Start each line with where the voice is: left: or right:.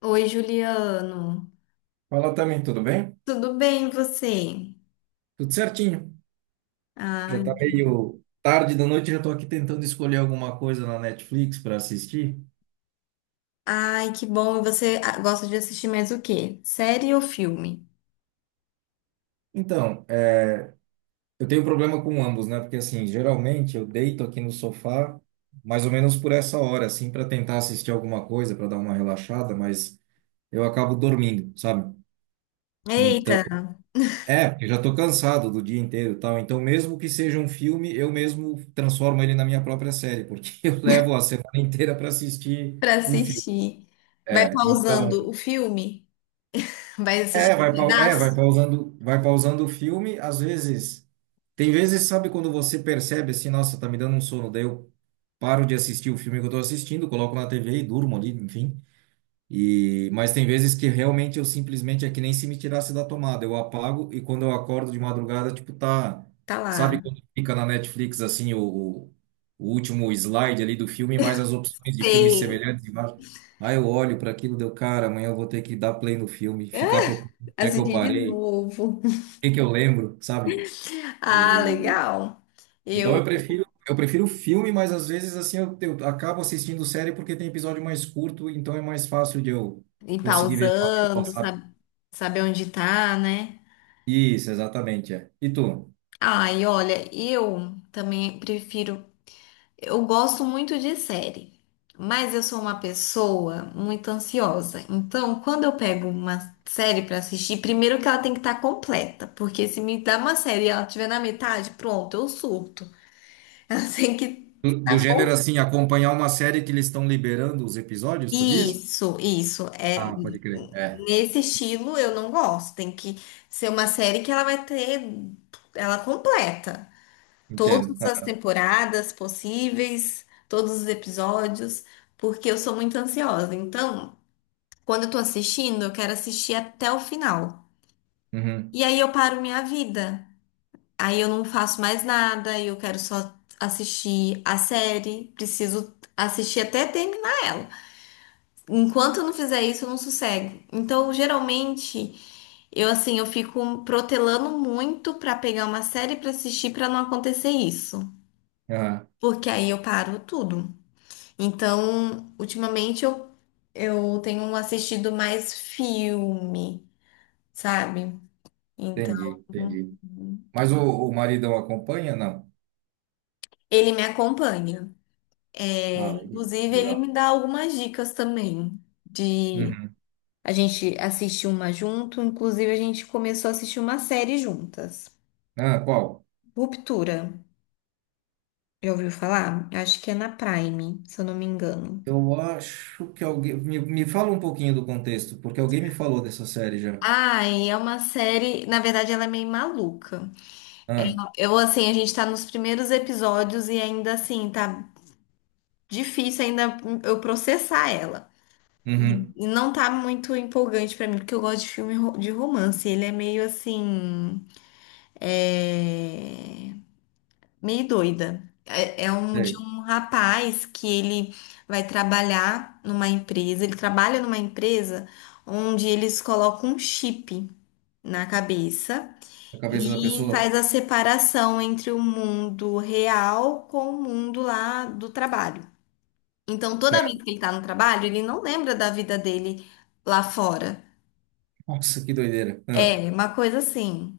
left: Oi, Juliano.
right: Fala também, tudo bem?
left: Tudo bem, e você?
right: Tudo certinho. Já
left: Ai,
right: tá meio tarde da noite, já tô aqui tentando escolher alguma coisa na Netflix para assistir.
left: ai, que bom. E você, ah, gosta de assistir mais o quê? Série ou filme?
right: Então, é, eu tenho um problema com ambos, né? Porque assim, geralmente eu deito aqui no sofá mais ou menos por essa hora, assim, para tentar assistir alguma coisa, para dar uma relaxada, mas eu acabo dormindo, sabe?
left: Eita,
right: Então, porque eu já tô cansado do dia inteiro, e tal. Então, mesmo que seja um filme, eu mesmo transformo ele na minha própria série, porque eu levo a semana inteira para assistir
left: pra
right: um filme.
left: assistir. Vai
right: É, então.
left: pausando o filme? Vai
right: É,
left: assistir um
right: vai, é,
left: pedaço?
right: vai pausando o filme, às vezes. Tem vezes, sabe, quando você percebe assim, nossa, tá me dando um sono, daí eu paro de assistir o filme que eu tô assistindo, coloco na TV e durmo ali, enfim. E, mas tem vezes que realmente eu simplesmente é que nem se me tirasse da tomada. Eu apago e quando eu acordo de madrugada, tipo, tá.
left: Tá
right: Sabe
left: lá.
right: quando fica na Netflix assim o, o último slide ali do filme, mais as opções de filmes
left: Sei.
right: semelhantes embaixo? Aí eu olho para aquilo, deu, cara, amanhã eu vou ter que dar play no filme, ficar
left: É,
right: procurando onde é que eu
left: assistir de
right: parei, o
left: novo.
right: que que eu lembro, sabe?
left: Ah,
right: E,
left: legal.
right: então
left: Eu
right: eu prefiro. Eu prefiro filme, mas às vezes assim eu acabo assistindo série porque tem episódio mais curto, então é mais fácil de eu
left: ir
right: conseguir ver de uma vez só,
left: pausando,
right: sabe?
left: sabe, saber onde tá, né?
right: Isso, exatamente, é. E tu?
left: Ai, olha, eu também prefiro. Eu gosto muito de série, mas eu sou uma pessoa muito ansiosa. Então, quando eu pego uma série pra assistir, primeiro que ela tem que estar completa, porque se me dá uma série e ela estiver na metade, pronto, eu surto. Ela tem que
right: Do
left: estar
right: gênero
left: completa.
right: assim, acompanhar uma série que eles estão liberando os episódios, tu diz?
left: Isso, isso. É,
right: Ah, pode crer. É,
left: nesse estilo eu não gosto. Tem que ser uma série que ela vai ter ela completa.
right: entendo.
left: Todas as
right: Ah,
left: temporadas possíveis, todos os episódios, porque eu sou muito ansiosa. Então, quando eu tô assistindo, eu quero assistir até o final.
right: uhum,
left: E aí eu paro minha vida. Aí eu não faço mais nada, eu quero só assistir a série, preciso assistir até terminar ela. Enquanto eu não fizer isso, eu não sossego. Então, geralmente, eu assim, eu fico protelando muito pra pegar uma série pra assistir pra não acontecer isso,
right: aham,
left: porque aí eu paro tudo. Então, ultimamente eu tenho assistido mais filme, sabe? Então,
right: entendi, entendi. Mas o maridão acompanha? Não.
left: ele me acompanha. É,
right: Ah, legal.
left: inclusive, ele
right: Legal.
left: me dá algumas dicas também de
right: Uhum.
left: a gente assistir uma junto. Inclusive, a gente começou a assistir uma série juntas.
right: Ah, qual?
left: Ruptura. Já ouviu falar? Acho que é na Prime, se eu não me engano.
right: Eu acho que alguém. Me fala um pouquinho do contexto, porque alguém me falou dessa série já.
left: Ai, é uma série. Na verdade, ela é meio maluca.
right: Ah,
left: Eu, assim, a gente tá nos primeiros episódios e ainda assim, tá difícil ainda eu processar ela. E
right: uhum.
left: e não tá muito empolgante pra mim, porque eu gosto de filme de romance. Ele é meio assim. É, meio doida. É, um de
right: Sei.
left: um rapaz que ele vai trabalhar numa empresa. Ele trabalha numa empresa onde eles colocam um chip na cabeça.
right: A cabeça da
left: E
right: pessoa?
left: faz a separação entre o mundo real com o mundo lá do trabalho. Então, toda vez
right: Certo.
left: que ele tá no trabalho, ele não lembra da vida dele lá fora.
right: Nossa, que doideira. Ah,
left: É, uma coisa assim.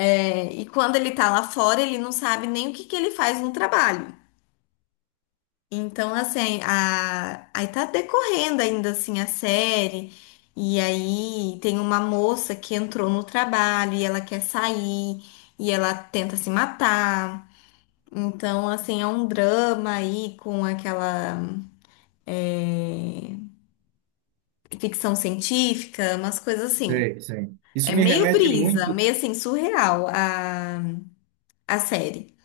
left: É, e quando ele tá lá fora, ele não sabe nem o que que ele faz no trabalho. Então, assim, aí tá decorrendo ainda assim a série. E aí tem uma moça que entrou no trabalho e ela quer sair e ela tenta se matar. Então, assim, é um drama aí com aquela é, ficção científica, umas coisas assim.
right: sei, sei. Isso
left: É
right: me
left: meio
right: remete
left: brisa,
right: muito.
left: meio assim, surreal a série.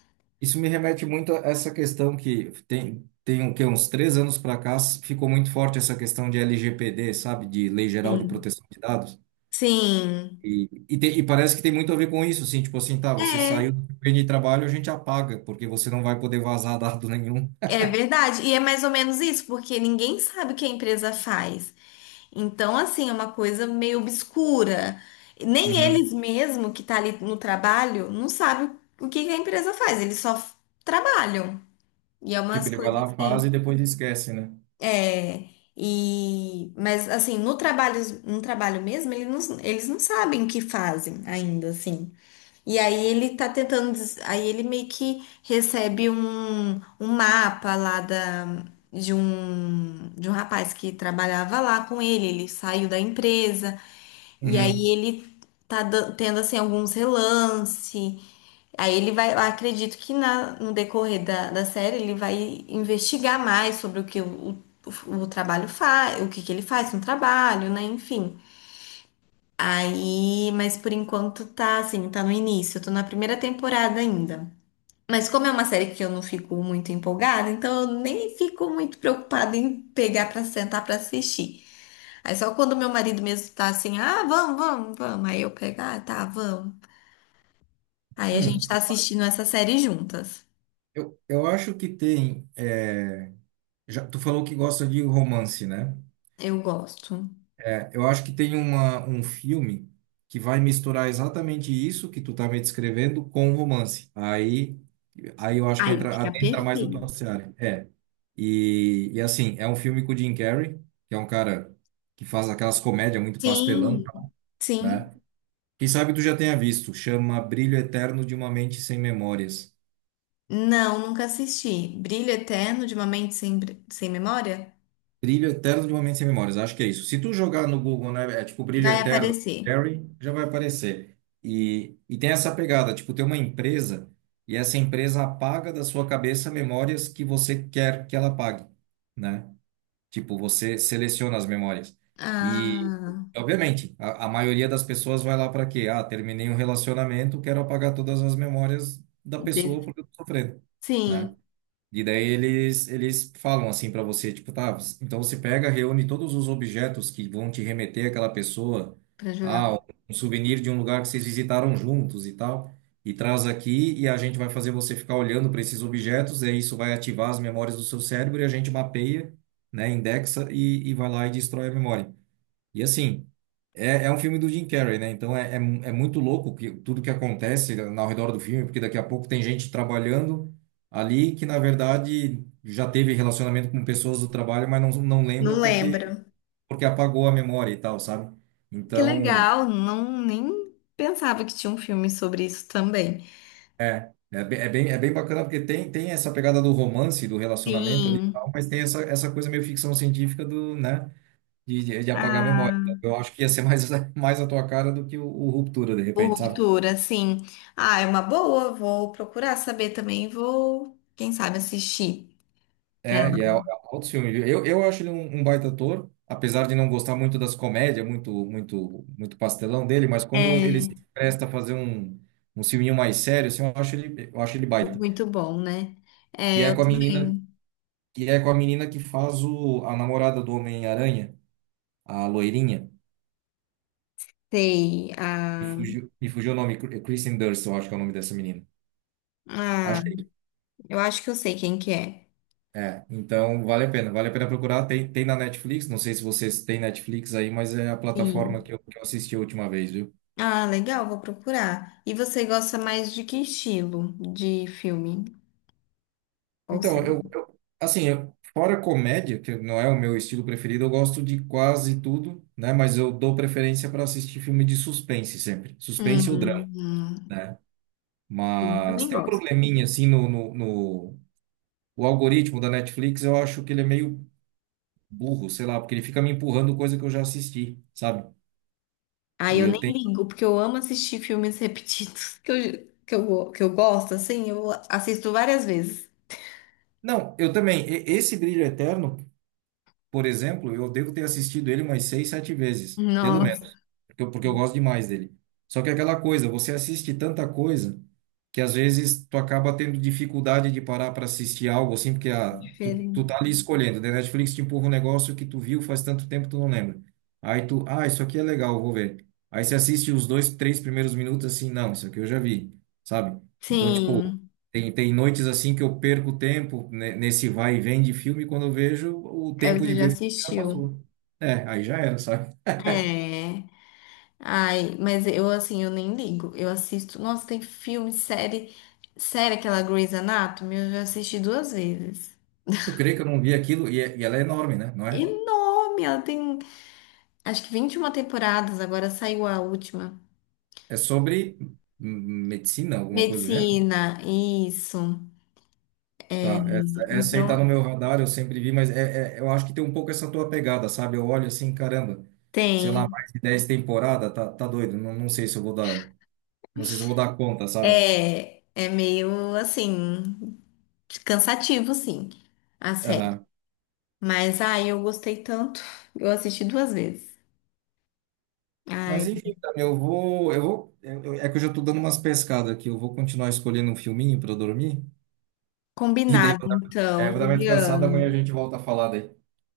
right: Isso me remete muito a essa questão que tem, tem o quê? Uns três anos para cá ficou muito forte essa questão de LGPD, sabe? De Lei Geral de
left: Sim.
right: Proteção de Dados.
left: Sim,
right: E parece que tem muito a ver com isso, assim, tipo assim, tá, você saiu
left: é,
right: do ambiente de trabalho, a gente apaga, porque você não vai poder vazar dado nenhum.
left: é verdade. E é mais ou menos isso, porque ninguém sabe o que a empresa faz. Então, assim, é uma coisa meio obscura. Nem
right: Uhum.
left: eles mesmo que tá ali no trabalho não sabem o que que a empresa faz, eles só trabalham. E é
right: Tipo,
left: umas
right: ele vai
left: coisas
right: lá, faz e
left: assim.
right: depois esquece, né?
left: É, e, mas assim, no trabalho mesmo, eles não sabem o que fazem ainda, assim. E aí ele tá tentando, aí ele meio que recebe um mapa lá de um rapaz que trabalhava lá com ele, ele saiu da empresa. E aí
right: Uhum.
left: ele tá tendo assim alguns relance. Aí ele vai, eu acredito que no decorrer da série ele vai investigar mais sobre o que o trabalho faz, o que que ele faz no trabalho, né? Enfim. Aí, mas por enquanto tá assim, tá no início, eu tô na primeira temporada ainda. Mas como é uma série que eu não fico muito empolgada, então eu nem fico muito preocupada em pegar pra sentar pra assistir. Aí só quando meu marido mesmo tá assim, ah, vamos, vamos, vamos. Aí eu pego, ah, tá, vamos. Aí a
right: Hum,
left: gente tá assistindo essa série juntas.
right: eu acho que tem. É, já, tu falou que gosta de romance, né?
left: Eu gosto.
right: É, eu acho que tem uma, um filme que vai misturar exatamente isso que tu tá me descrevendo com romance. Aí, aí eu acho que
left: Aí
right: entra,
left: fica
right: adentra mais na tua
left: perfeito.
right: seara. É. E assim, é um filme com o Jim Carrey, que é um cara que faz aquelas comédias muito pastelão,
left: Sim, sim.
right: né? Quem sabe tu já tenha visto, chama Brilho Eterno de uma Mente Sem Memórias.
left: Não, nunca assisti. Brilho Eterno de uma Mente Sem Memória?
right: Brilho Eterno de Momentos Sem Memórias, acho que é isso. Se tu jogar no Google, né, é tipo Brilho
left: Vai
right: Eterno
left: aparecer.
right: Harry, já vai aparecer. E tem essa pegada, tipo, tem uma empresa e essa empresa apaga da sua cabeça memórias que você quer que ela apague, né? Tipo, você seleciona as memórias. E,
left: Ah,
right: obviamente, a maioria das pessoas vai lá para quê? Ah, terminei um relacionamento, quero apagar todas as memórias da pessoa
left: de-
right: porque eu tô sofrendo,
left: sim,
right: né? E daí eles falam assim pra você, tipo, tá, você- então você pega, reúne todos os objetos que vão te remeter àquela pessoa,
left: pra jogar.
right: ah, um souvenir de um lugar que vocês visitaram juntos e tal, e traz aqui e a gente vai fazer você ficar olhando para esses objetos, e aí isso vai ativar as memórias do seu cérebro e a gente mapeia, né, indexa e vai lá e destrói a memória. E assim, é, é um filme do Jim Carrey, né? Então é, é, é muito louco que, tudo que acontece ao redor do filme, porque daqui a pouco tem gente trabalhando ali que, na verdade, já teve relacionamento com pessoas do trabalho, mas não, não lembra
left: Não lembro.
right: porque apagou a memória e tal, sabe?
left: Que
right: Então,
left: legal, não nem pensava que tinha um filme sobre isso também.
right: é, é, é bem bacana porque tem, tem essa pegada do romance, do relacionamento ali e tal,
left: Sim.
right: mas tem essa, essa coisa meio ficção científica do, né? De, de apagar a memória.
left: Ah.
right: Eu acho que ia ser mais, mais a tua cara do que o Ruptura, de
left: O
right: repente, sabe?
left: Ruptura, sim. Ah, é uma boa. Vou procurar saber também. Vou, quem sabe, assistir. pra-
right: É, e é
left: ela.
right: outro filme. Viu? Eu acho ele um, um baita ator, apesar de não gostar muito das comédias, muito, muito, muito pastelão dele, mas quando ele
left: É
right: se presta a fazer um, um filminho mais sério, assim, eu acho ele baita.
left: muito bom, né?
right: E é com a menina,
left: Bem,
right: e é com a menina que faz a namorada do Homem-Aranha, a loirinha.
left: sei. Ah,
right: Me fugiu o nome, Kristen Dunst, eu acho que é o nome dessa menina.
left: ah,
right: Acho que é.
left: eu acho que eu sei quem que é.
right: É, então vale a pena procurar. Tem, tem na Netflix, não sei se vocês têm Netflix aí, mas é a plataforma
left: Sim.
right: que que eu assisti a última vez, viu?
left: Ah, legal, vou procurar. E você gosta mais de que estilo de filme ou
right: Então,
left: série?
right: assim, fora comédia, que não é o meu estilo preferido, eu gosto de quase tudo, né? Mas eu dou preferência para assistir filme de suspense sempre. Suspense ou drama,
left: Hum, hum,
right: né?
left: sim,
right: Mas
left: também
right: tem um
left: gosto.
right: probleminha, assim, o algoritmo da Netflix, eu acho que ele é meio burro, sei lá, porque ele fica me empurrando coisa que eu já assisti, sabe?
left: Ah,
right: E
left: eu
right: eu
left: nem
right: tenho.
left: ligo, porque eu amo assistir filmes repetidos que eu gosto, assim, eu assisto várias vezes.
right: Não, eu também. Esse Brilho Eterno, por exemplo, eu devo ter assistido ele umas seis, sete vezes, pelo
left: Nossa,
right: menos. Porque eu gosto demais dele. Só que é aquela coisa, você assiste tanta coisa que às vezes tu acaba tendo dificuldade de parar para assistir algo assim, porque ah, tu
left: diferente.
right: tá ali escolhendo, né? Netflix te empurra um negócio que tu viu faz tanto tempo que tu não lembra. Aí tu, ah, isso aqui é legal, vou ver. Aí você assiste os dois, três primeiros minutos assim, não, isso aqui eu já vi, sabe? Então, tipo,
left: Sim,
right: tem, tem noites assim que eu perco tempo né, nesse vai e vem de filme, quando eu vejo, o
left: é,
right: tempo de
left: você já
right: ver filme já
left: assistiu.
right: passou. É, aí já era, sabe?
left: É. Ai, mas eu assim, eu nem ligo. Eu assisto. Nossa, tem filme, série. Série, aquela Grey's Anatomy, eu já assisti duas vezes.
right: Tu crê que eu não vi aquilo? E ela é enorme, né? Não é?
left: Enorme! Ela tem acho que 21 temporadas, agora saiu a última.
right: É sobre hum, medicina, alguma coisa do gênero?
left: Medicina, isso.
right: Tá, essa aí tá no
left: Então,
right: meu radar, eu sempre vi, mas eu acho que tem um pouco essa tua pegada, sabe? Eu olho assim, caramba, sei lá,
left: tem.
right: mais de 10 temporadas, tá, tá doido, não, não sei se eu vou dar, não sei se eu vou dar conta, sabe?
left: É, meio assim, cansativo, sim. A série.
right: Aham.
left: Mas, ai, eu gostei tanto. Eu assisti duas vezes.
right: Mas
left: Ai,
right: enfim, cara, eu vou, é que eu já tô dando umas pescadas aqui, eu vou continuar escolhendo um filminho pra eu dormir, e daí
left: combinado
right: vou dar, é,
left: então,
right: vou dar uma descansada, amanhã
left: Juliano.
right: a gente volta a falar daí.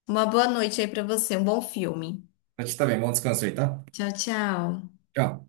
left: Uma boa noite aí pra você, um bom filme.
right: Pra ti também, bom descanso aí, tá?
left: Tchau, tchau.
right: Tchau.